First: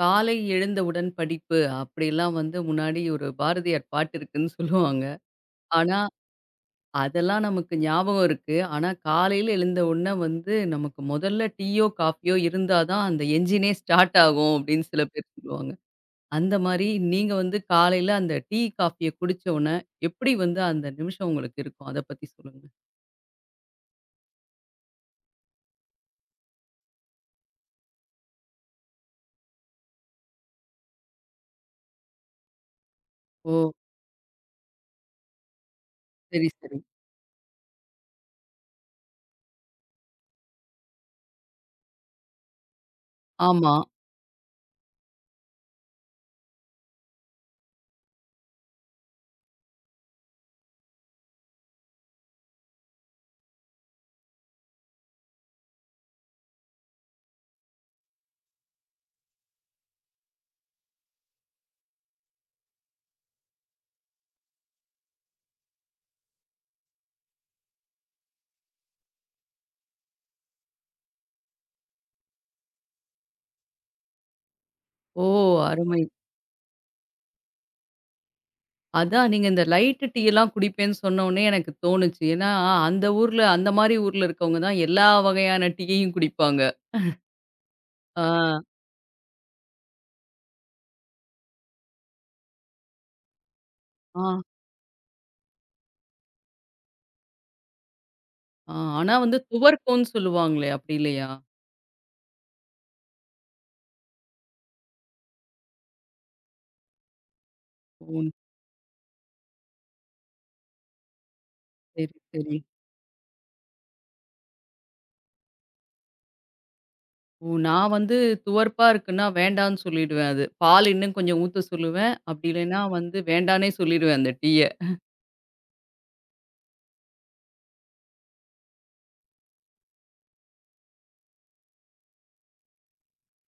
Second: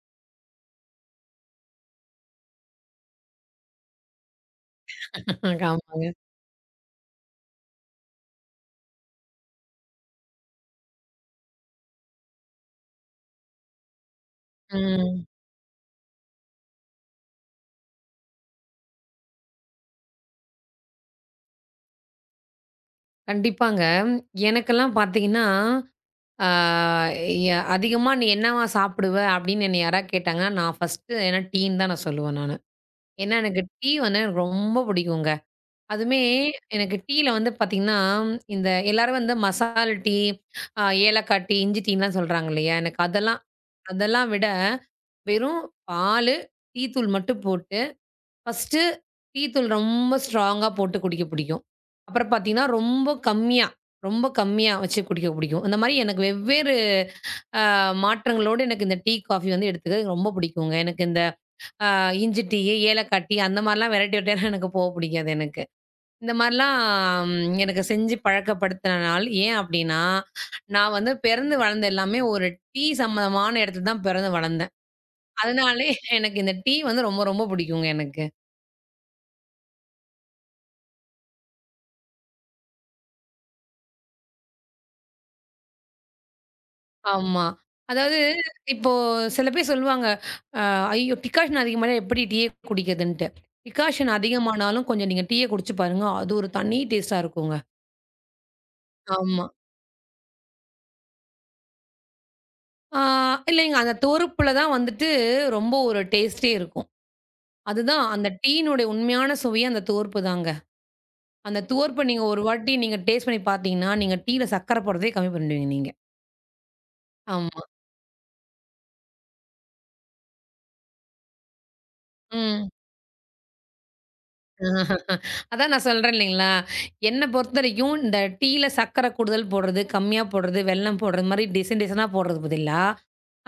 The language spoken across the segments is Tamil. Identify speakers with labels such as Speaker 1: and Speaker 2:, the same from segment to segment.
Speaker 1: காலை எழுந்தவுடன் படிப்பு அப்படிலாம் வந்து முன்னாடி ஒரு பாரதியார் பாட்டு இருக்குன்னு சொல்லுவாங்க.
Speaker 2: ஆக
Speaker 1: ஆனா,
Speaker 2: ஆமாங்க.
Speaker 1: அதெல்லாம் நமக்கு ஞாபகம் இருக்கு. ஆனா, காலையில எழுந்த உடனே வந்து நமக்கு முதல்ல டீயோ, காஃபியோ இருந்தா தான் அந்த என்ஜினே ஸ்டார்ட் ஆகும் அப்படின்னு சில
Speaker 2: ம்.
Speaker 1: பேர் சொல்லுவாங்க. அந்த மாரி நீங்க வந்து காலையில அந்த டீ, காஃபிய குடிச்ச உடனே எப்படி வந்து அந்த நிமிஷம் உங்களுக்கு இருக்கும்? அத பத்தி சொல்லுங்க.
Speaker 2: கண்டிப்பாங்க. எனக்கெல்லாம் பார்த்தீங்கன்னா, ஆ எ அதிகமா "நீ என்னவா சாப்பிடுவ?" அப்படின்னு என்னை யாராவது கேட்டாங்கன்னா, நான் ஃபர்ஸ்ட்டு ஏன்னா டீன்னு தான் நான் சொல்லுவேன் நானு. ஏன்னா எனக்கு
Speaker 1: ஓ!
Speaker 2: டீ வந்து எனக்கு ரொம்ப பிடிக்குங்க. அதுவுமே
Speaker 1: சரி, சரி.
Speaker 2: எனக்கு டீல வந்து பார்த்தீங்கன்னா, இந்த எல்லாரும் வந்து மசால் டீ, ஏலக்காய் டீ, இஞ்சி டீன்லாம் சொல்றாங்க இல்லையா? எனக்கு அதெல்லாம்
Speaker 1: ஆமா.
Speaker 2: அதெல்லாம் விட வெறும் பாலு, டீ தூள் மட்டும் போட்டு ஃபர்ஸ்ட்டு டீ தூள் ரொம்ப ஸ்ட்ராங்கா போட்டு குடிக்க பிடிக்கும். அப்புறம் பார்த்தீங்கன்னா, ரொம்ப கம்மியா, ரொம்ப கம்மியா வச்சு குடிக்க பிடிக்கும். அந்த மாரி எனக்கு வெவ்வேறு மாற்றங்களோட எனக்கு இந்த டீ, காஃபி வந்து எடுத்துக்கிறது ரொம்ப பிடிக்குங்க. எனக்கு இந்த அ இஞ்சி டீ, ஏலக்காய் டீ அந்த மாரிலாம் வெரைட்டி வெரைட்டியா எனக்கு போக பிடிக்காது எனக்கு. இந்த மாரிலாம் எனக்கு செஞ்சு பழக்கப்படுத்தினால் ஏன் அப்டின்னா, நான் வந்து பிறந்து வளர்ந்த எல்லாமே ஒரு டீ சம்மந்தமான இடத்துல தான் பிறந்து வளர்ந்தேன்.
Speaker 1: ஓ!
Speaker 2: அதனாலே
Speaker 1: அருமை.
Speaker 2: எனக்கு இந்த டீ வந்து ரொம்ப ரொம்ப பிடிக்குங்க எனக்கு.
Speaker 1: அதான் நீங்க இந்த லைட்டு டீ எல்லாம் குடிப்பேன்னு சொன்னோனே எனக்கு தோணுச்சு. ஏன்னா, அந்த ஊர்ல அந்த மாரி ஊர்ல இருக்கவங்க தான் எல்லா வகையான டீயையும் குடிப்பாங்க.
Speaker 2: ஆமா. அதாவது
Speaker 1: ஆ,
Speaker 2: இப்போ சில பேர் சொல்லுவாங்க, அ "ஐயோ! டிகாஷன் அதிகமானா எப்படி டீயே குடிக்கிறதுன்ட்டு." டிகாஷன்
Speaker 1: ஆ,
Speaker 2: அதிகமானாலும் கொஞ்சம் நீங்க டீய குடிச்சு பாருங்க. அது ஒரு தனி டேஸ்ட்டா இருக்குங்க.
Speaker 1: ஆ. ஆனா வந்து
Speaker 2: ஆமா.
Speaker 1: துவர்க்கோன்னு சொல்லுவாங்களே, அப்படி இல்லையா?
Speaker 2: ஆ இல்லைங்க. அந்த தோர்ப்புல தான் வந்துட்டு ரொம்ப ஒரு டேஸ்ட்டே இருக்கும். அதுதான்
Speaker 1: ஓ!
Speaker 2: அந்த டீயினுடைய உண்மையான சுவையே அந்த தோர்ப்பு தாங்க. அந்த தோர்ப்ப
Speaker 1: சரி,
Speaker 2: நீங்க ஒரு
Speaker 1: சரி.
Speaker 2: வாட்டி நீங்க டேஸ்ட் பண்ணி பார்த்தீங்கன்னா, நீங்க டீயில சர்க்கரை போடுறதே கம்மி பண்ணிடுவீங்க நீங்க.
Speaker 1: ஓ!
Speaker 2: ஆமா.
Speaker 1: நான் வந்து துவர்ப்பா இருக்குன்னா வேண்டான்னு சொல்லிடுவேன் அது. பால் இன்னும் கொஞ்சம் ஊத்த சொல்லுவேன். அப்படி
Speaker 2: ம்.
Speaker 1: இல்லைன்னா வந்து வேண்டான்னே சொல்லிடுவேன் அந்த டீய.
Speaker 2: அதான் நான் சொல்றேன் இல்லைங்களா? என்ன பொறுத்தவரைக்கும் இந்த டீல சர்க்கரை கூடுதல் போடுறது, கம்மியா போடுறது, வெல்லம் போடுறது மாரி டிசைன் டிசைனா போடுறதுக்கு பதிலா,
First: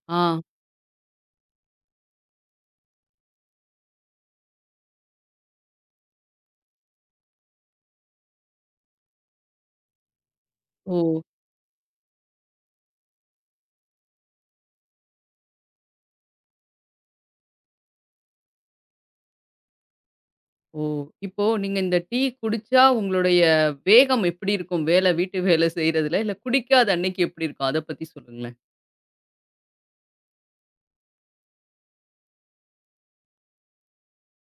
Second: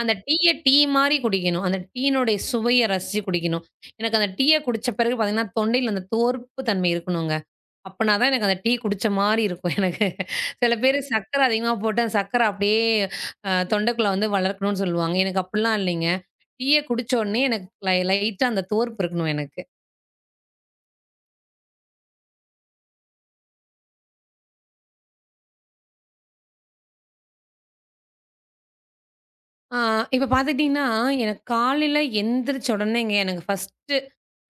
Speaker 2: அந்த
Speaker 1: ஆ.
Speaker 2: டீய டீ மாரி குடிக்கணும். அந்த டீயினுடைய சுவைய ரசிச்சு குடிக்கணும். எனக்கு அந்த டீய குடிச்ச பிறகு பார்த்தீங்கன்னா, தொண்டையில அந்த தோர்ப்பு தன்மை இருக்கணுங்க. அப்பனா தான் எனக்கு அந்த டீ குடிச்ச மாரி இருக்கும் எனக்கு. சில பேரு
Speaker 1: ஓ!
Speaker 2: சர்க்கரை அதிகமா போட்டு அந்த சர்க்கரை அப்படியே தொண்டைக்குள்ள வந்து வளர்க்கணும்னு சொல்லுவாங்க. எனக்கு அப்படிலாம் இல்லைங்க. டீய குடிச்ச உடனே எனக்கு லைட்டா அந்த தோர்ப்பு இருக்கணும் எனக்கு.
Speaker 1: ஓ! இப்போ நீங்க இந்த டீ குடிச்சா உங்களுடைய வேகம் எப்படி இருக்கும்? வேலை வீட்டு வேலை செய்றதுல, இல்ல குடிக்காத அன்னைக்கு எப்படி இருக்கும்? அத பத்தி சொல்லுங்களேன்.
Speaker 2: ஆ இப்ப பார்த்துக்கிட்டீங்கன்னா, எனக்கு காலையில எந்திரிச்ச உடனேங்க எனக்கு ஃபர்ஸ்ட்டு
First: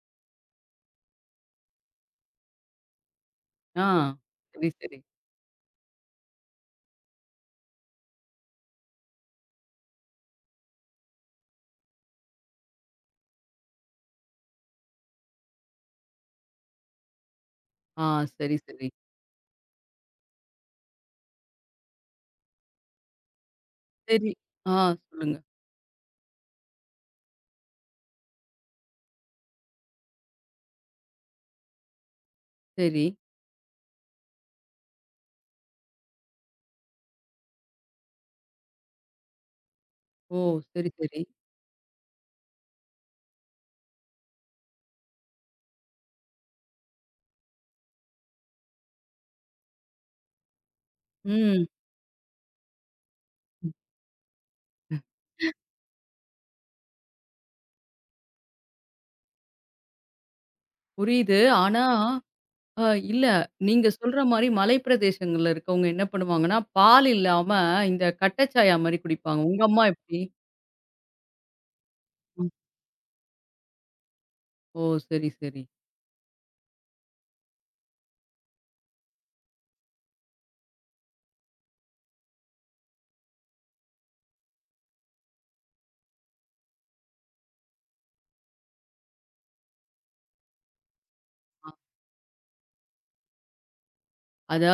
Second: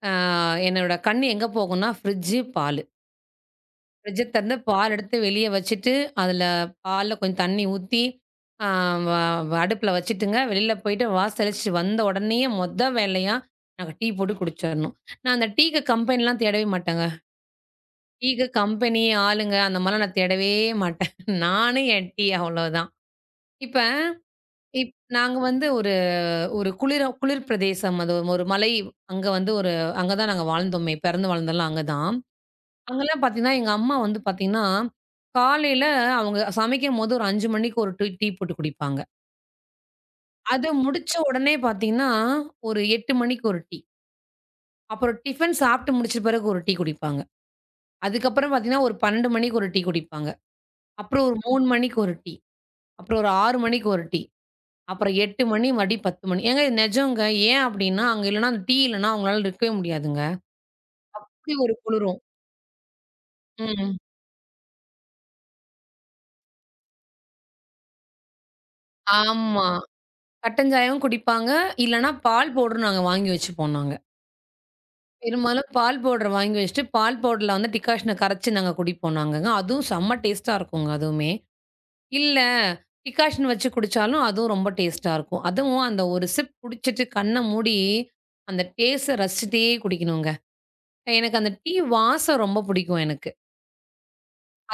Speaker 2: அ என்னோட கண்ணு எங்க போகும்னா, ஃப்ரிட்ஜு, பாலு.
Speaker 1: ஆ.
Speaker 2: ஃப்ரிட்ஜ திறந்து
Speaker 1: சரி,
Speaker 2: பால்
Speaker 1: சரி.
Speaker 2: எடுத்து வெளிய வச்சுட்டு, அதுல பால்ல கொஞ்சம் தண்ணி ஊத்தி, அ வ வ அடுப்புல வச்சுட்டுங்க, வெளில போயிட்டு வாசலிச்சு வந்த உடனேயே மொத வேலையா, நாங்க டீ போட்டு குடிச்சரணும். நான் அந்த டீக்கு கம்பெனிலாம் தேடவே மாட்டேங்க.
Speaker 1: ஆ
Speaker 2: டீக்கு
Speaker 1: சரி, சரி.
Speaker 2: கம்பெனி, ஆளுங்க அந்த மாரிலாம் நான் தேடவே மாட்டேன். நானு என் டீ அவ்வளோதான். இப்ப
Speaker 1: சரி. ஆ
Speaker 2: நாங்க
Speaker 1: சொல்லுங்க.
Speaker 2: வந்து ஒரு ஒரு குளிர குளிர் பிரதேசம். அது ஒரு மலை அங்க வந்து ஒரு அங்க தான் நாங்க வாழ்ந்தோமே! பிறந்து வளர்ந்ததெல்லாம் அங்க தான்.
Speaker 1: சரி.
Speaker 2: அங்கலாம் பார்த்தீங்கன்னா, எங்க அம்மா வந்து பார்த்தீங்கன்னா, காலையில அவங்க சமைக்கும்போது ஒரு 5 மணிக்கு ஒரு டீ டீ போட்டு குடிப்பாங்க.
Speaker 1: ஓ!
Speaker 2: அது
Speaker 1: சரி,
Speaker 2: முடிச்ச
Speaker 1: சரி.
Speaker 2: உடனே பார்த்தீங்கன்னா, ஒரு 8 மணிக்கு ஒரு டீ. அப்புறம் டிஃபன் சாப்பிட்டு முடிச்ச பிறகு ஒரு டீ குடிப்பாங்க. அதுக்கப்புறம் பார்த்தீங்கன்னா, ஒரு 12 மணிக்கு ஒரு டீ குடிப்பாங்க. அப்புறம் ஒரு 3
Speaker 1: ம்.
Speaker 2: மணிக்கு ஒரு டீ. அப்புறம் ஒரு 6 மணிக்கு ஒரு டீ. அப்புறம் 8 மணி மறுபடியும் 10 மணி. ஏங்க இது நெஜங்க. ஏன் அப்டின்னா, அங்க இல்லன்னா அந்த டீ இல்லன்னா அவங்களால இருக்கவே முடியாதுங்க.
Speaker 1: புரியுது.
Speaker 2: அப்படி ஒரு
Speaker 1: ஆனா
Speaker 2: குளிரும்.
Speaker 1: அ இல்ல. நீங்க
Speaker 2: ம்.
Speaker 1: சொல்ற மாரி மலைப்பிரதேசங்கள்ல இருக்கவங்க என்ன பண்ணுவாங்கன்னா, பால் இல்லாம இந்த கட்டச்சாயா மாரி குடிப்பாங்க. உங்க
Speaker 2: ஆமா.
Speaker 1: அம்மா எப்படி?
Speaker 2: கட்டன் சாயாவும் குடிப்பாங்க. இல்லன்னா
Speaker 1: ம்.
Speaker 2: பால் பவுடர் நாங்க வாங்கி வச்சுப்போம் நாங்க.
Speaker 1: ஓ! சரி, சரி.
Speaker 2: பெரும்பாலும் பால் பவுடர் வாங்கி வச்சுட்டு, பால் பவுடர்ல வந்து டிகாஷன கரைச்சு நாங்க குடிப்போம் நாங்கங்க. அதுவும் செம்ம டேஸ்ட்டா இருக்குங்க அதுவுமே. இல்ல டிகாஷன் வச்சு குடிச்சாலும் அதுவும் ரொம்ப டேஸ்ட்டா இருக்கும். அதுவும் அந்த ஒரு சிப் குடிச்சிட்டு கண்ண மூடி, அந்த டேஸ்ட்ட ரசிச்சுட்டே குடிக்கணுங்க. எனக்கு அந்த டீ வாசம் ரொம்ப பிடிக்கும் எனக்கு.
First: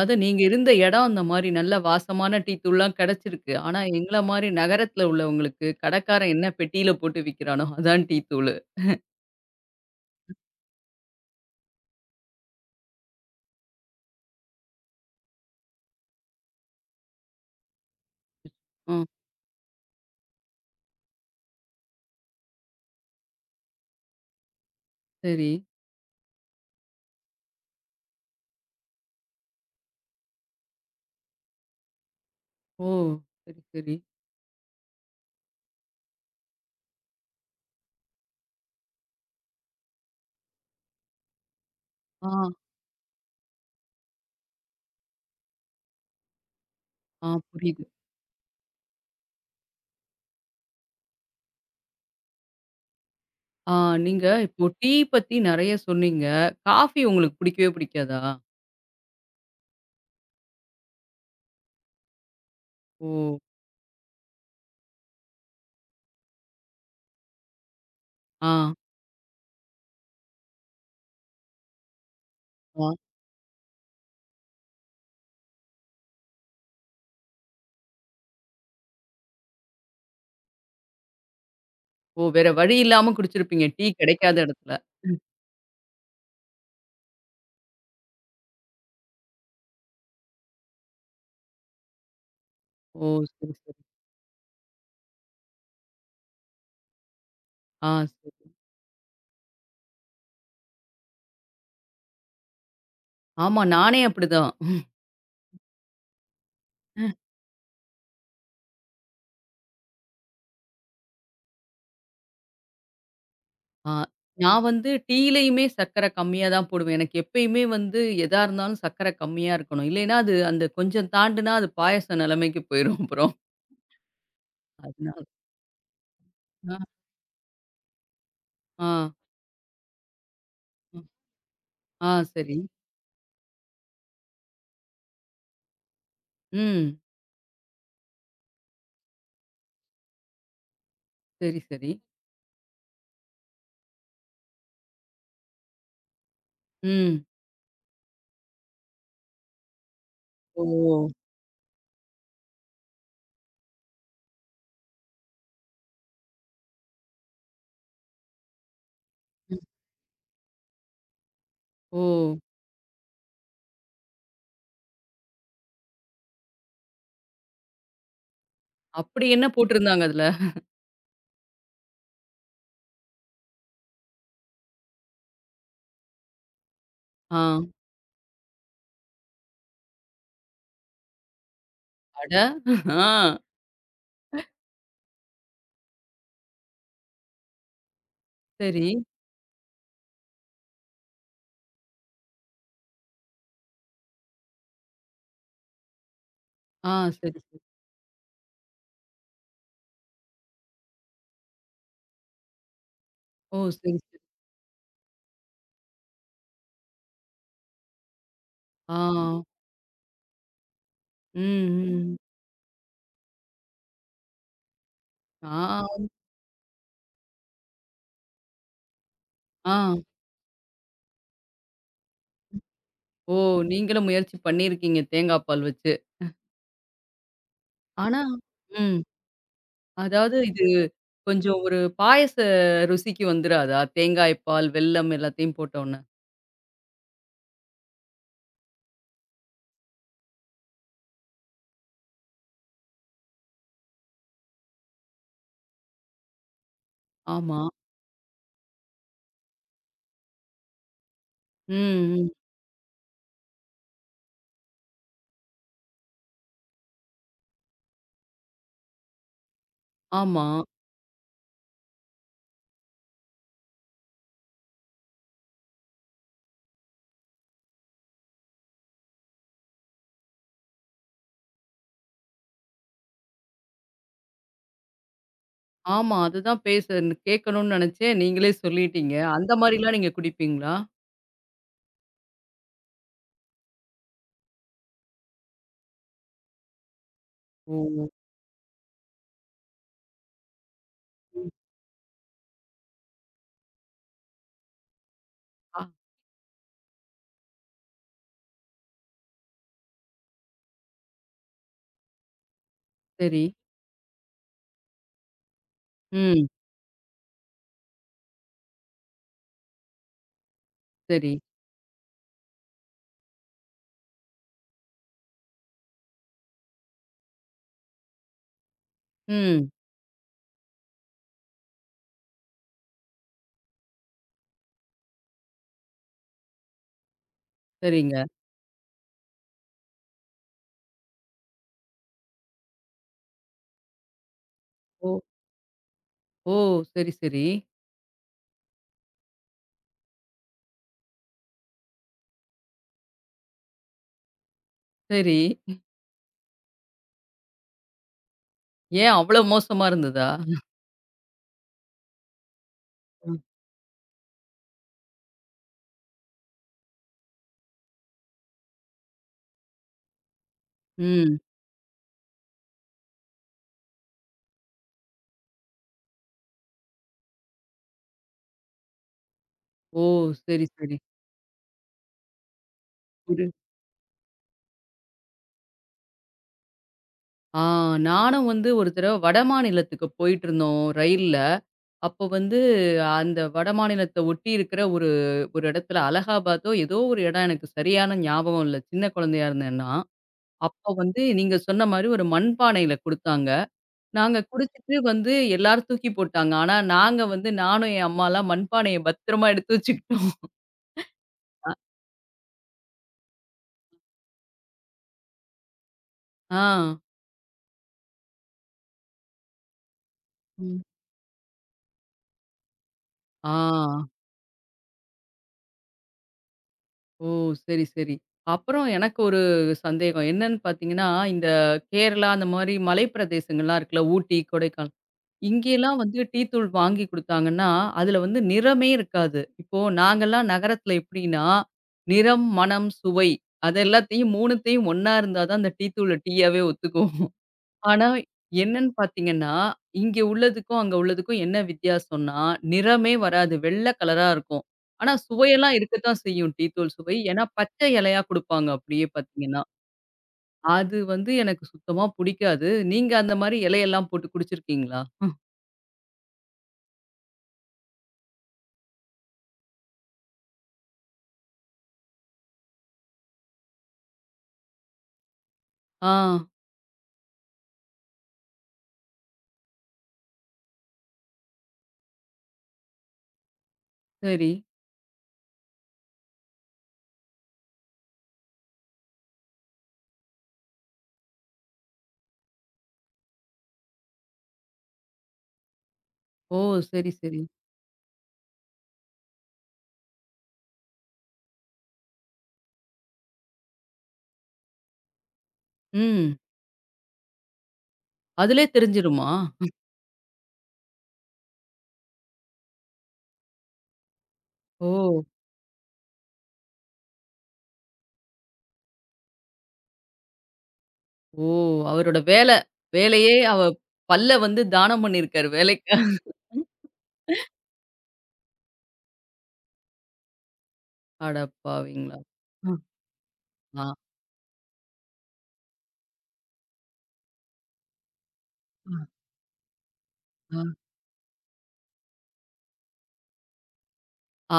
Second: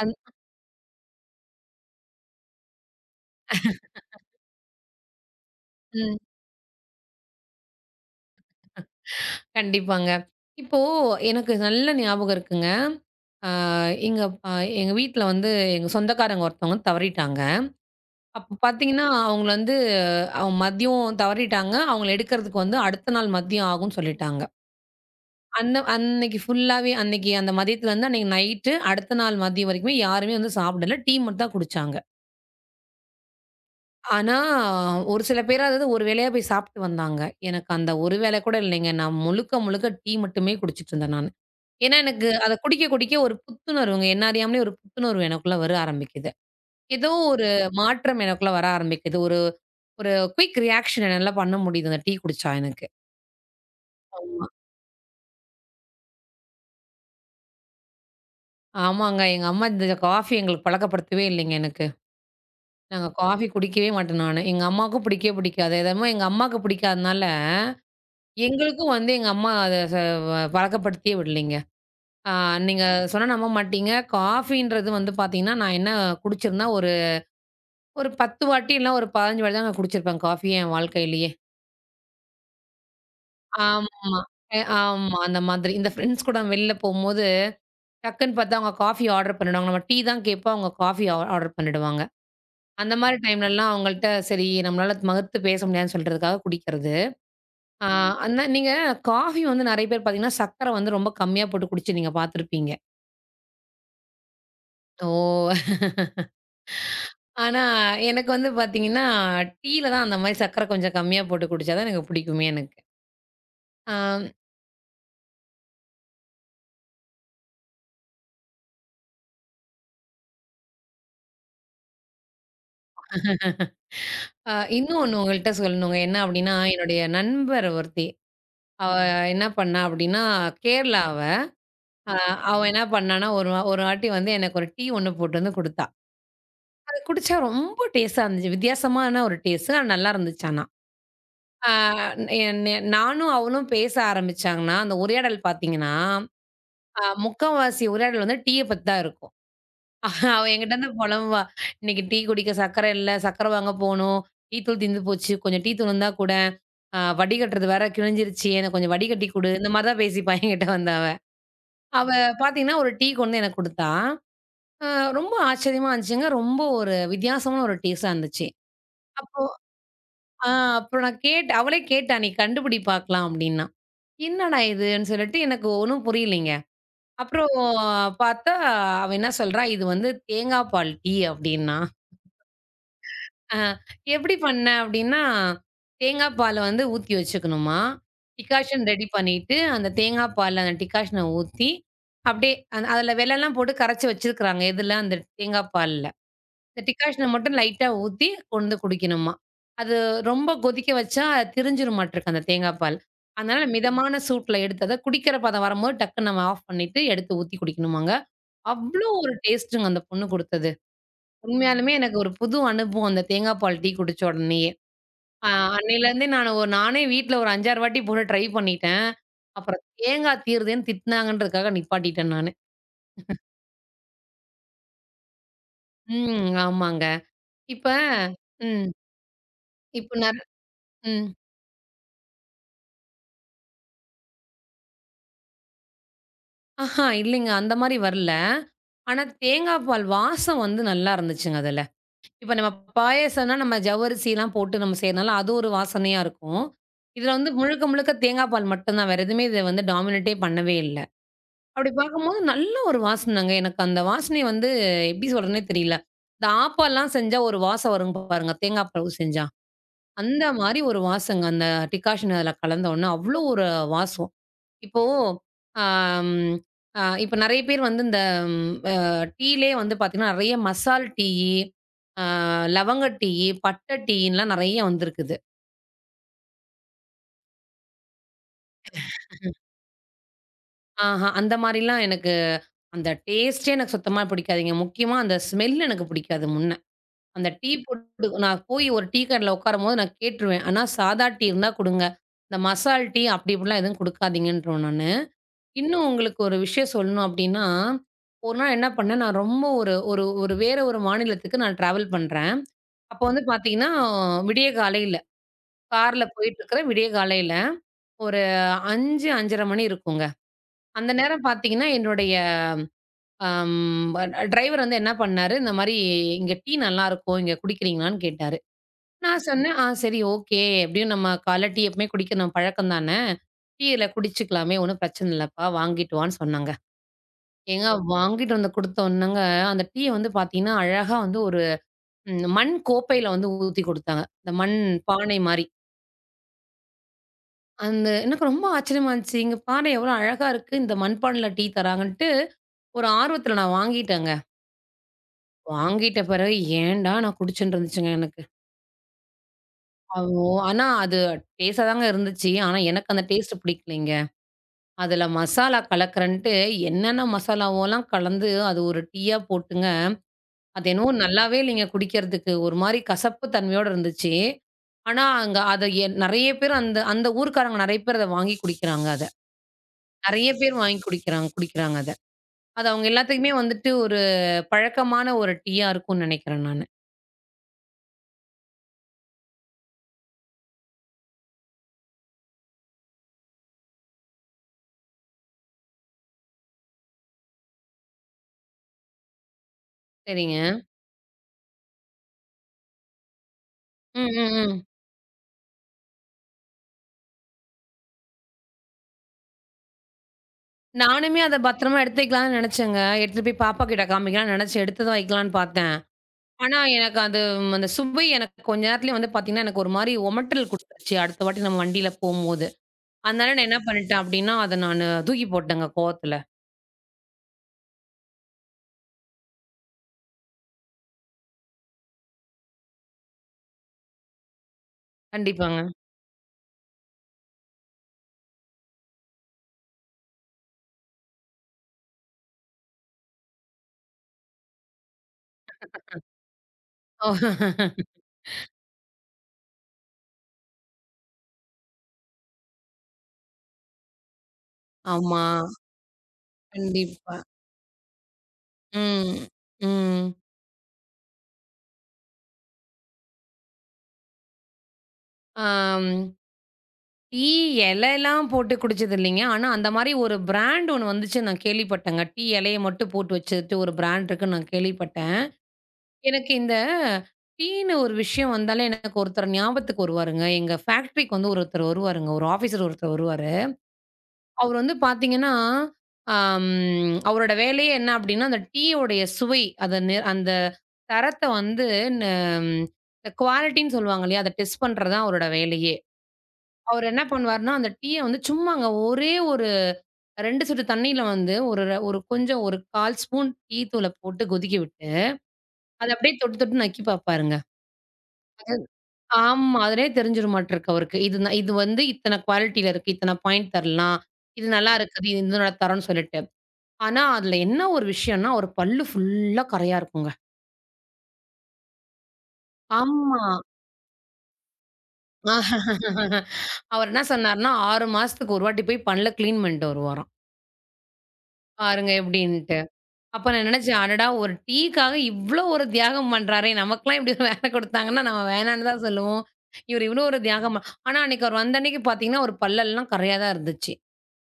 Speaker 2: அந்
Speaker 1: நீங்க இருந்த இடம் அந்த மாரி நல்ல வாசமான டீ தூள்லாம் கிடைச்சிருக்கு. ஆனா, எங்கள மாரி நகரத்துல உள்ளவங்களுக்கு
Speaker 2: ம்.
Speaker 1: கடைக்காரன் என்ன பெட்டியில போட்டு விக்கிறானோ, அதான் டீ தூளு.
Speaker 2: கண்டிப்பாங்க. இப்போ எனக்கு நல்ல ஞாபகம் இருக்குங்க. ஆ எங்க அ எங்க வீட்ல வந்து எங்க சொந்தக்காரங்க ஒருத்தவங்க தவறிட்டாங்க. அப்ப
Speaker 1: ஆ,
Speaker 2: பார்த்தீங்கன்னா, அவங்க மதியம் தவறிட்டாங்க. அவங்கள எடுக்கிறதுக்கு வந்து அடுத்த நாள் மதியம் ஆகும்ன்னு சொல்லிட்டாங்க.
Speaker 1: சரி.
Speaker 2: அந்த அன்னைக்கு ஃபுல்லாவே அன்னைக்கு அந்த மதியத்துலருந்து அன்னைக்கு நைட்டு அடுத்த நாள் மதியம் வரைக்குமே யாருமே வந்து சாப்பிடல. டீ மட்டும் தான் குடிச்சாங்க.
Speaker 1: ஓ! சரி, சரி.
Speaker 2: ஆனா, ஒரு சில பேராவது ஒரு வேளையா போய் சாப்பிட்டு வந்தாங்க. எனக்கு அந்த ஒரு வேளை கூட இல்லைங்க. நான் முழுக்க முழுக்க டீ மட்டுமே குடிச்சிட்டு இருந்தேன் நானு. ஏன்னா, எனக்கு
Speaker 1: ஆ,
Speaker 2: அத குடிக்க குடிக்க ஒரு புத்துணர்வுங்க. என்ன அறியாமலே ஒரு புத்துணர்வு எனக்குள்ள வர ஆரம்பிக்குது. ஏதோ
Speaker 1: ஆ
Speaker 2: ஒரு
Speaker 1: புரியுது.
Speaker 2: மாற்றம் எனக்குள்ள வர ஆரம்பிக்குது. ஒரு ஒரு குயிக் ரியாக்ஷன் என்னால பண்ண முடியுது அந்த டீ குடிச்சா எனக்கு.
Speaker 1: ஆ நீங்க
Speaker 2: ஆமா.
Speaker 1: இப்போ டீ பத்தி நெறைய சொன்னீங்க. காஃபி உங்களுக்கு பிடிக்கவே பிடிக்காதா?
Speaker 2: ஆமாங்க. எங்க அம்மா இந்த காஃபி எங்களுக்கு பழக்கப்படுத்தவே இல்லைங்க எனக்கு. நாங்க
Speaker 1: ஓ!
Speaker 2: காஃபி குடிக்கவே மாட்டேன் நானு. எங்க அம்மாவுக்கும் பிடிக்கவே பிடிக்காது. என்னமோ எங்க அம்மாவுக்கு பிடிக்காதனால,
Speaker 1: ஆ,
Speaker 2: எங்களுக்கும் வந்து எங்க அம்மா அத ச வ பழக்கப்படுத்தியே விடலைங்க. ஆ நீங்க
Speaker 1: ஆ.
Speaker 2: சொன்னா நம்ப மாட்டீங்க. காஃபின்றது வந்து பார்த்தீங்கன்னா, நான் என்ன குடிச்சிருந்தா ஒரு ஒரு 10 வாட்டி இல்ல ஒரு 15 வாட்டி தான் நான் குடிச்சிருப்பேன் காஃபியே என் வாழ்க்கையிலேயே.
Speaker 1: ஓ வேற வழி இல்லாம குடிச்சிருப்பீங்க. டீ
Speaker 2: ஆமா.
Speaker 1: கிடைக்காத இடத்துல.
Speaker 2: ஆமா. அந்த மாதிரி. இந்த ஃப்ரெண்ட்ஸ் கூட வெளில போம்போது, டக்குன்னு பார்த்தா அவங்க காஃபி ஆர்டர் பண்ணிடுவாங்க. நம்ம டீ தான் கேட்போம். அவங்க காஃபி ஆர்டர் பண்ணிடுவாங்க. அந்த
Speaker 1: ஓ!
Speaker 2: மாரி
Speaker 1: சரி,
Speaker 2: டைம்லலாம்
Speaker 1: சரி.
Speaker 2: அவங்கள்ட்ட சரி நம்மளால மறுத்து பேச முடியாதுன்னு சொல்றதுக்காக குடிக்கிறது. ஆ
Speaker 1: ஆ,
Speaker 2: அந்த
Speaker 1: சரி.
Speaker 2: நீங்க காஃபி வந்து நெறைய பேர் பார்த்தீங்கன்னா, சர்க்கரை வந்து ரொம்ப கம்மியா போட்டு குடிச்சு நீங்க பார்த்துருப்பீங்க.
Speaker 1: ஆமா, நானே அப்படிதான்.
Speaker 2: ஓ! ஆனா எனக்கு வந்து பார்த்தீங்கன்னா, டீல தான் அந்த மாரி சர்க்கரை கொஞ்சம் கம்மியா போட்டு குடிச்சா தான் எனக்கு பிடிக்குமே எனக்கு.
Speaker 1: ஆ,
Speaker 2: ஆம்.
Speaker 1: நான் வந்து டீலயுமே சர்க்கரை கம்மியா தான் போடுவேன். எனக்கு எப்பயுமே வந்து எதா இருந்தாலும் சர்க்கரை கம்மியா இருக்கணும். இல்லைன்னா அது அந்த கொஞ்சம் தாண்டுனா அது பாயாசம் நெலைமைக்கு போயிரும் அப்புறம்.
Speaker 2: இன்னும் ஒண்ணு
Speaker 1: அதனால
Speaker 2: உங்கள்ட்ட சொல்லணுங்க. என்ன அப்டின்னா,
Speaker 1: தான்
Speaker 2: என்னுடைய நண்பர் ஒருத்தி.
Speaker 1: ஆ,
Speaker 2: அவ என்ன பண்ணா அப்படின்னா, கேரளா
Speaker 1: ம்.
Speaker 2: அவ.
Speaker 1: ஆ
Speaker 2: அ
Speaker 1: சரி.
Speaker 2: அவ என்ன பண்ணான்னா, ஒரு வாட்டி வந்து எனக்கு ஒரு டீ ஒண்ணு போட்டு வந்து குடுத்தா. அத
Speaker 1: ம்.
Speaker 2: குடிச்சா ரொம்ப டேஸ்ட்டா இருந்துச்சு. வித்தியாசமான ஒரு டேஸ்ட்டு. ஆனா நல்லா இருந்துச்சு ஆனா.
Speaker 1: சரி,
Speaker 2: அ
Speaker 1: சரி.
Speaker 2: என்ன நானும் அவளும் பேச ஆரம்பிச்சாங்கன்னா, அந்த உரையாடல் பார்த்தீங்கன்னா,
Speaker 1: ம்.
Speaker 2: முக்காவாசி உரையாடல் வந்து டீய பத்தி தான் இருக்கும். அவ என்கிட்ட வந்து
Speaker 1: ஓ!
Speaker 2: புலம்புவா. "இன்னைக்கு டீ குடிக்க சர்க்கரை இல்ல. சர்க்கரை வாங்க போணும். டீ தூள் தீர்ந்து போச்சு. கொஞ்சம் டீ தூள் இருந்தா கூட. வடிகட்டுறது வேற கிழிஞ்சிருச்சு. எனக்கு கொஞ்சம் வடிகட்டி குடு."
Speaker 1: ம்.
Speaker 2: இந்த மாரி தான் பேசிப்பா என்கிட்ட வந்து அவ.
Speaker 1: ஓ!
Speaker 2: அவ பாத்தீங்கன்னா, ஒரு டீ கொண்டு எனக்கு குடுத்தா. அ ரொம்ப ஆச்சரியமா இருந்துச்சுங்க. ரொம்ப ஒரு வித்தியாசமான ஒரு டேஸ்ட்டா இருந்துச்சு.
Speaker 1: அப்படி
Speaker 2: அப்போ
Speaker 1: என்ன போட்டிருந்தாங்க அதுல?
Speaker 2: ஆ அப்புறம் நான் கேட் அவளே கேட்டா, "நீ கண்டுபிடி பாக்கலாம்" அப்டின்னா. "என்னடா இதுன்னு?" சொல்லிட்டு எனக்கு ஒண்ணும் புரியலைங்க.
Speaker 1: ஆ.
Speaker 2: அப்புறம் பாத்தா, அவ என்ன சொல்றா, "இது வந்து தேங்கா பால் டீ" அப்டின்னா.
Speaker 1: அட! ஆ.
Speaker 2: ஆ எப்படி பண்ணேன் அப்படின்னா, தேங்காய் பால வந்து ஊத்தி வச்சுக்கணுமா. டிகாஷன்
Speaker 1: சரி.
Speaker 2: ரெடி பண்ணிட்டு, அந்த தேங்காய் பால்ல அந்த டிகாஷன ஊத்தி, அப்படியே அதில வெல்லலாம் போட்டு கரைச்சு வச்சிருக்கிறாங்க. எதுல? அந்த தேங்காய் பால்ல. இந்த
Speaker 1: ஆ
Speaker 2: டிகாஷன
Speaker 1: சரி,
Speaker 2: மட்டும்
Speaker 1: சரி.
Speaker 2: லைட்டா ஊத்தி கொண்டு வந்து குடிக்கணுமா. அது ரொம்ப கொதிக்க வச்சா திரிஞ்சிருமாட்ருக்கு அந்த தேங்காய் பால்.
Speaker 1: ஓ!
Speaker 2: அதனால
Speaker 1: சரி,
Speaker 2: மிதமான
Speaker 1: சரி.
Speaker 2: சூட்ல எடுத்து அத குடிக்கிற பதம் வரும்போது டக்குன்னு நம்ம ஆஃப் பண்ணிட்டு, எடுத்து ஊத்தி குடிக்கணுமாங்க.
Speaker 1: ஆ.
Speaker 2: அவ்ளோ ஒரு டேஸ்ட்டுங்க அந்த பொண்ணு குடுத்தது.
Speaker 1: ம்,
Speaker 2: உண்மையாலுமே எனக்கு
Speaker 1: ம்.
Speaker 2: ஒரு புது அனுபவம் அந்த தேங்காய் பால் டீ குடிச்ச உடனேயே. அ
Speaker 1: ஆ,
Speaker 2: அன்னையிலருந்தே நான் ஒரு நானே வீட்ல ஒரு 5, 6 வாட்டி போட்டு ட்ரை பண்ணிட்டேன்.
Speaker 1: ஆ.
Speaker 2: அப்புறம் தேங்காய் தீருதேன்னு திட்டுனாங்கன்றதுக்காக நிப்பாட்டிட்டேன் நானு.
Speaker 1: ஓ! நீங்களும் முயற்சி பண்ணியிருக்கீங்க தேங்காய் பால் வச்சு.
Speaker 2: ம். ஆமாங்க. இப்ப
Speaker 1: ஆனா
Speaker 2: ம்.
Speaker 1: ம்.
Speaker 2: இப்ப நெற
Speaker 1: அதாவது இது
Speaker 2: ம்.
Speaker 1: கொஞ்சம் ஒரு பாயச ருசிக்கு வந்துராதா? தேங்காய் பால், வெல்லம் எல்லாத்தையும் போட்டோனே.
Speaker 2: ஆஹா இல்லைங்க. அந்த மாரி வரல. ஆனா தேங்காய் பால் வாசம் வந்து நல்லா இருந்துச்சுங்க அதுல. இப்ப நம்ம பாயாசம்னா நம்ம ஜவ்வரிசிலாம் போட்டு நம்ம செய்றனால அது ஒரு வாசனையா இருக்கும். இதுல வந்து
Speaker 1: ஆமா.
Speaker 2: முழுக்க முழுக்க தேங்காய் பால் மட்டும் தான். வேற எதுவுமே இத வந்து டாமினேட்டே பண்ணவே இல்ல. அப்படி
Speaker 1: ம், ம்.
Speaker 2: பார்க்கும்போது நல்ல ஒரு வாசனங்க. எனக்கு அந்த வாசனை வந்து எப்படி சொல்றதுன்னே தெரியல. இந்த ஆப்பம்லாம் செஞ்சா ஒரு வாசம் வரும் பாருங்க, தேங்காய் பாவு செஞ்சா. அந்த
Speaker 1: ஆமா,
Speaker 2: மாரி ஒரு வாசங்க. அந்த டிகாஷன் அதில கலந்த உடனே அவ்வளோ ஒரு வாசம். இப்போ அம் அ இப்ப நெறைய பேர் வந்து இந்த ம் அ டீலயே வந்து பார்த்தீங்கன்னா, நெறைய மசால் டீயி, அ லவங்க டீயி, பட்டை டீயின்லாம் நெறைய வந்திருக்குது.
Speaker 1: ஆமா. அதுதான் பேச கேட்கணும்னு நெனச்சேன். நீங்களே சொல்லிட்டீங்க. அந்த மாரிலாம் நீங்க குடிப்பீங்களா?
Speaker 2: ஆஹா, அந்த மாரிலாம் எனக்கு அந்த டேஸ்ட்டே எனக்கு சுத்தமா பிடிக்காதுங்க. முக்கியமா அந்த ஸ்மெல் எனக்கு பிடிக்காது முன்ன. அந்த டீ
Speaker 1: ஓ!
Speaker 2: போட்டு நான் போய் ஒரு டீ கடையில உட்காரும்போது நான் கேட்டுருவேன். "அண்ணா சாதா டீ
Speaker 1: ம்.
Speaker 2: இருந்தா குடுங்க. இந்த மசால் டீ அப்டி இப்டிலாம் எதுவும் குடுக்காதீங்கன்ருவேன்" நானு.
Speaker 1: ஆ
Speaker 2: இன்னும் உங்களுக்கு ஒரு விஷயம் சொல்லணும் அப்டின்னா, ஒரு நாள் என்ன பண்ணேன், நான் ரொம்ப ஒரு ஒரு ஒரு வேற ஒரு மாநிலத்துக்கு நான் ட்ராவல் பண்றேன். அப்போ வந்து
Speaker 1: சரி.
Speaker 2: பார்த்தீங்கன்னா, விடிய காலையில கார்ல
Speaker 1: ம்.
Speaker 2: போயிட்டுருக்கிறேன். விடிய காலையில ஒரு 5, 5:30 மணி இருக்குங்க. அந்த
Speaker 1: சரி.
Speaker 2: நேரம் பார்த்தீங்கன்னா, என்னுடைய அம் டிரைவர் வந்து என்ன பண்ணாரு, இந்த மாரி "இங்க டீ நல்லாருக்கும். இங்க குடிக்கிறீங்களான்னு?" கேட்டாரு. நான்
Speaker 1: ம்.
Speaker 2: சொன்னேன், "ஆ சரி ஓகே. எப்படியும் நம்ம காலைல டீ எப்பவுமே குடிக்கிற நம்ம பழக்கம் தானே. டீயில குடிச்சுக்கலாமே, ஒண்ணும் பிரச்சனை இல்லப்பா. வாங்கிட்டு வான்னு" சொன்னாங்க. ஏங்க ஓஹோ!
Speaker 1: சரிங்க.
Speaker 2: வாங்கிட்டு வந்து குடுத்தோன்னங்க, அந்த டீய வந்து பாத்தீங்கன்னா, அழகா வந்து ஒரு ம் மண் கோப்பையில வந்து ஊத்தி குடுத்தாங்க. இந்த மண்
Speaker 1: ஓ!
Speaker 2: பானை மாரி.
Speaker 1: ஓ! சரி, சரி.
Speaker 2: அந்த எனக்கு ரொம்ப ஆச்சரியமா இருந்துச்சு. இங்க பாரு எவ்வளோ அழகா இருக்கு. இந்த மண்பானையில டீ தராங்கன்ட்டு, ஒரு ஆர்வத்துல நான் வாங்கிட்டேங்க.
Speaker 1: சரி.
Speaker 2: வாங்கிட்ட பிறகு ஏன்டா நான் குடிச்சேன்னு இருந்துச்சுங்க எனக்கு.
Speaker 1: ஏன் அவ்ளோ மோசமா இருந்ததா?
Speaker 2: அவ் ஆனா அது டேஸ்ட்டா தாங்க இருந்துச்சு. ஆனா எனக்கு அந்த
Speaker 1: ம்.
Speaker 2: டேஸ்ட் பிடிக்கலைங்க. அதுல மசாலா கலக்கிறன்ட்டு என்னென்ன மசாலாவோலாம் கலந்து, அது ஒரு டீயா போட்டுங்க. அது என்னவோ
Speaker 1: ம்.
Speaker 2: நல்லாவே இல்லைங்க குடிக்கிறதுக்கு. ஒரு மாரி கசப்பு தன்மையோட இருந்துச்சு. ஆனா, அங்க அத என் நெறைய பேர் அந்த அந்த ஊர்க்காரங்க நெறைய பேர் அத வாங்கி குடிக்கிறாங்க அத.
Speaker 1: ஓ!
Speaker 2: நெறைய
Speaker 1: சரி,
Speaker 2: பேர்
Speaker 1: சரி.
Speaker 2: வாங்கி குடிக்கிறாங்க குடிக்கிறாங்க அத. அது அவங்க
Speaker 1: புரி
Speaker 2: எல்லாத்துக்குமே வந்துட்டு ஒரு பழக்கமான ஒரு டீயா இருக்கும்னு நெனைக்கிறேன் நானு.
Speaker 1: ஆ நானும் வந்து ஒரு தடவ வடமாநிலத்துக்கு போயிட்டுருந்தோம் ரயில்ல. அப்போ வந்து அந்த வடமாநிலத்த ஒட்டி இருக்கிற ஒரு ஒரு இடத்துல அலகாபாத்தோ ஏதோ ஒரு இடம் எனக்கு சரியான ஞாபகம் இல்ல. சின்ன குழந்தையா இருந்தேன்னா.
Speaker 2: சரிங்க.
Speaker 1: அப்போ வந்து நீங்க சொன்ன மாரி ஒரு மண்பானையில குடுத்தாங்க.
Speaker 2: ம்,
Speaker 1: நாங்க
Speaker 2: ம், ம்.
Speaker 1: குடிச்சிட்டு வந்து எல்லாரும் தூக்கி போட்டாங்க. ஆனா நாங்க வந்து நானும் என் அம்மாலாம் மண்பானைய பத்திரமா எடுத்து வச்சுக்கிட்டோம்.
Speaker 2: நானுமே அத பத்திரமா எடுத்து வைக்கலான்னு நெனைச்சேங்க. எடுத்துட்டு போய் பாப்பா கிட்ட காமிக்கலான்னு நெனைச்சு எடுத்து தான் வைக்கலான்னு பாத்தேன்.
Speaker 1: ஆ.
Speaker 2: ஆனா, எனக்கு அது ம், அந்த சுவை எனக்கு கொஞ்ச நேரத்திலயே வந்து பார்த்தீங்கன்னா, எனக்கு ஒரு மாரி உமட்டல்
Speaker 1: ம்.
Speaker 2: குடுத்துருச்சு. அடுத்த வாட்டி நம்ம வண்டியில போம்போது.
Speaker 1: ஆ.
Speaker 2: அதனால நான் என்ன பண்ணிட்டேன் அப்டின்னா, அத நானு தூக்கி போட்டேங்க கோவத்துல.
Speaker 1: ஓ! சரி, சரி. அப்புறம் எனக்கு ஒரு சந்தேகம். என்னன்னு பார்த்தீங்கன்னா, இந்த கேரளா அந்த மாரி மலை பிரதேசங்கள்லாம் இருக்குல்ல, ஊட்டி, கொடைக்கானல்.
Speaker 2: கண்டிப்பாங்க.
Speaker 1: இங்கேலாம் வந்து டீ தூள் வாங்கி குடுத்தாங்கன்னா, அதுல வந்து நிறமே இருக்காது. இப்போ நாங்கலாம் நகரத்துல எப்படின்னா, நிறம், மனம், சுவை அது எல்லாத்தையும் 3த்தையும் ஒண்ணா இருந்தா தான் அந்த டீ தூள்ல டீயாவே ஒத்துக்கும்.
Speaker 2: ஓ!
Speaker 1: ஆனா, என்னன்னு பார்த்தீங்கன்னா, இங்க உள்ளதுக்கும், அங்க உள்ளதுக்கும் என்ன வித்தியாசம்னா, நிறமே வராது. வெள்ள கலரா இருக்கும். ஆனா,
Speaker 2: ஆமா.
Speaker 1: சுவையெல்லாம் இருக்கத்தான் செய்யும். டீ தூள் சுவை.
Speaker 2: கண்டிப்பா.
Speaker 1: ஏன்னா, பச்சை இலையா குடுப்பாங்க அப்படியே
Speaker 2: ம்.
Speaker 1: பார்த்தீங்கன்னா.
Speaker 2: ம்.
Speaker 1: அது வந்து எனக்கு சுத்தமா புடிக்காது. நீங்க அந்த மாரி இலையெல்லாம் போட்டு குடிச்சிருக்கீங்களா? ம்.
Speaker 2: ஆம். டீ எலைலாம் போட்டு குடிச்சது இல்லைங்க. ஆனா, அந்த மாரி ஒரு பிராண்ட் ஒண்ணு வந்துச்சு நான் கேள்விப்பட்டேங்க. டீ எலைய மட்டும் போட்டு வச்சுட்டு ஒரு பிராண்ட் இருக்குன்னு நான் கேள்விப்பட்டேன்.
Speaker 1: ஆ.
Speaker 2: எனக்கு இந்த டீன்னு ஒரு விஷயம் வந்தாலே எனக்கு ஒருத்தர் ஞாபகத்துக்கு வருவாருங்க. எங்க ஃபேக்டரிக்கு வந்து ஒருத்தர் வருவாருங்க. ஒரு ஆஃபீசர் ஒருத்தர் வருவாரு.
Speaker 1: சரி.
Speaker 2: அவர் வந்து பார்த்தீங்கன்னா, அம் அவரோட வேலையே என்ன அப்டின்னா, அந்த டீயோடைய சுவை, அத நெ அந்த தரத்த வந்து ந இந்த குவாலிட்டின்னு சொல்லுவாங்க இல்லையா? அத டெஸ்ட் பண்றது தான் அவரோட வேலையே.
Speaker 1: ஓ!
Speaker 2: அவர்
Speaker 1: சரி,
Speaker 2: என்ன
Speaker 1: சரி.
Speaker 2: பண்ணுவாருன்னா, அந்த டீய வந்து சும்மாங்க ஒரே ஒரு 2 சொட்டு தண்ணீல வந்து ஒரு ஒரு கொஞ்சம் ஒரு 1/4 ஸ்பூன் டீ தூள போட்டு கொதிக்க விட்டு, அத அப்டியே
Speaker 1: ம்.
Speaker 2: தொட்டு தொட்டு நக்கி பார்ப்பாருங்க.
Speaker 1: அதுலயே தெரிஞ்சிருமா?
Speaker 2: ஆமா. அதிலேயே தெரிஞ்சிருமாட்ருக்கு அவருக்கு. இது வந்து இத்தன குவாலிட்டில இருக்கு. இத்தன பாயிண்ட் தரலாம். இது
Speaker 1: ஓ!
Speaker 2: நல்லா இருக்குது. இது இதனோட தரம்ன்னு சொல்லிட்டு. ஆனா, அதுல என்ன ஒரு விஷயம்னா, அவரு பல்லு ஃபுல்லா கறையா இருக்குங்க.
Speaker 1: ஓ! அவரோட வேல. வேலையே
Speaker 2: ஆமா.
Speaker 1: அவ பல்ல வந்து தானம் பண்ணியிருக்காரு வேலைக்கு.
Speaker 2: அவர் என்ன சொன்னாருன்னா, 6 மாசத்துக்கு ஒரு வாட்டி போய் பல்ல கிளீன் பண்ணிட்டு வருவாராம். பாருங்க
Speaker 1: அடப்பாவிங்களா! அ.
Speaker 2: எப்படின்ட்டு. அப்ப நான்
Speaker 1: ஆ.
Speaker 2: நெனச்சேன், அடடா! ஒரு டீக்காக இவ்ளோ ஒரு தியாகம் பண்றாரே! நமக்கெல்லாம் இப்படி ஒரு வேலை குடுத்தாங்கன்னா, நம்ம வேணான்னு தான்
Speaker 1: அ.
Speaker 2: சொல்லுவோம். இவரு இவ்ளோ ஒரு
Speaker 1: ஆ.
Speaker 2: தியாகம் பண்-" ஆனா, அன்னைக்கு அவர் வந்த அன்னைக்கு பாத்தீங்கன்னா, அவரு பல்லெல்லாம் கறையா தான் இருந்துச்சு.
Speaker 1: ஆ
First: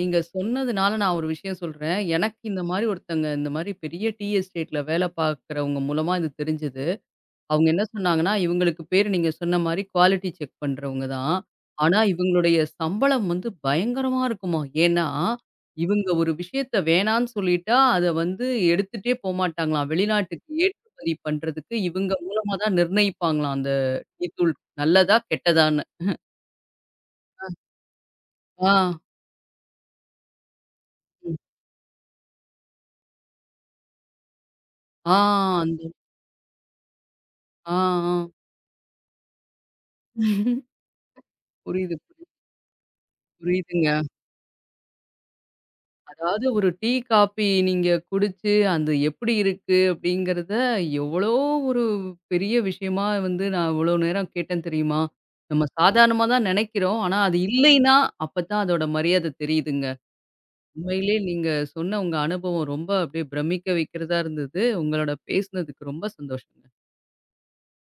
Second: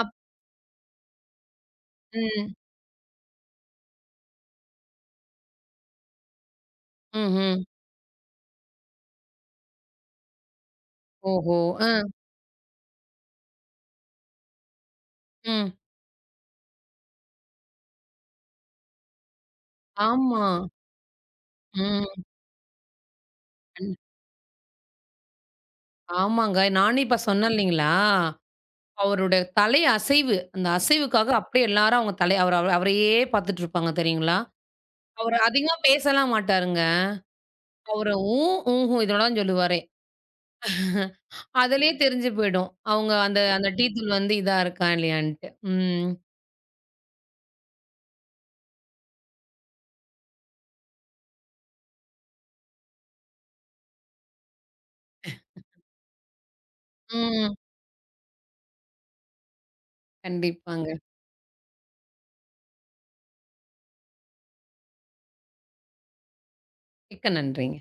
Speaker 2: அப்
Speaker 1: சொன்னதுனால நான் ஒரு விஷயம் சொல்றேன். எனக்கு
Speaker 2: ம்.
Speaker 1: இந்த மாரி ஒருத்தங்க இந்த மாரி பெரிய டீ எஸ்டேட்ல வேலை பார்க்கிறவங்க மூலமா இது தெரிஞ்சது.
Speaker 2: ம்ஹ்ம்.
Speaker 1: அவங்க என்ன சொன்னாங்கன்னா, இவங்களுக்கு பேரு நீங்க சொன்ன மாரி குவாலிட்டி செக் பண்றவங்க தான்.
Speaker 2: ஓஹோ! அ,
Speaker 1: ஆனா இவங்களுடைய சம்பளம் வந்து பயங்கரமா இருக்குமாம். ஏன்னா,
Speaker 2: ம்.
Speaker 1: இவங்க ஒரு விஷயத்த வேணான்னு சொல்லிட்டா, அத வந்து எடுத்துட்டே போமாட்டாங்களாம்.
Speaker 2: ஆமா.
Speaker 1: வெளிநாட்டுக்கு ஏற்றுமதி பண்றதுக்கு இவங்க
Speaker 2: ம்.
Speaker 1: மூலமா தான் நிர்ணயிப்பாங்களாம் அந்த
Speaker 2: கண்
Speaker 1: டீ தூள் நல்லதா? கெட்டதான்னு.
Speaker 2: ஆமாங்க. நானே இப்ப சொன்னேன் இல்லைங்களா?
Speaker 1: ஆ.
Speaker 2: அவருடைய தலை அசைவு. அந்த அசைவுக்காக
Speaker 1: ம்.
Speaker 2: அப்படியே எல்லாரும் அவங்க தலை அவரையே பார்த்துட்டு இருப்பாங்க தெரியுங்களா?
Speaker 1: ஆ
Speaker 2: அவரு அதிகமா
Speaker 1: அந்த
Speaker 2: பேசலாம் மாட்டாருங்க.
Speaker 1: ஆ,
Speaker 2: அவரு
Speaker 1: ஆ.
Speaker 2: ஊஹும் இதோட தான் சொல்லுவாரே. அதிலேயே
Speaker 1: புரியுது,
Speaker 2: தெரிஞ்சு
Speaker 1: புரியுது.
Speaker 2: போயிடும். அவங்க அந்த அந்த டீ
Speaker 1: புரியுதுங்க.
Speaker 2: தூள் வந்து இதா இருக்கா இல்லையான்ட்டு. ம்.
Speaker 1: அதாவது ஒரு டீ, காப்பி நீங்க குடிச்சு, அது எப்படி இருக்கு அப்படிங்கிறத, எவ்வளோ ஒரு பெரிய விஷயமா வந்து நான் இவ்வளோ நேரம் கேட்டேன் தெரியுமா? நம்ம சாதாரணமா தான் நெனைக்கிறோம். ஆனா அது
Speaker 2: ம்.
Speaker 1: இல்லைன்னா, அப்பதான் அதோட மரியாதை தெரியுதுங்க.
Speaker 2: கண்டிப்பாங்க.
Speaker 1: உண்மையிலே நீங்க சொன்ன உங்க அனுபவம் ரொம்ப அப்படியே பிரமிக்க வைக்கிறதா இருந்தது. உங்களோட பேசினதுக்கு ரொம்ப சந்தோஷம்.
Speaker 2: மிக்க நன்றிங்க.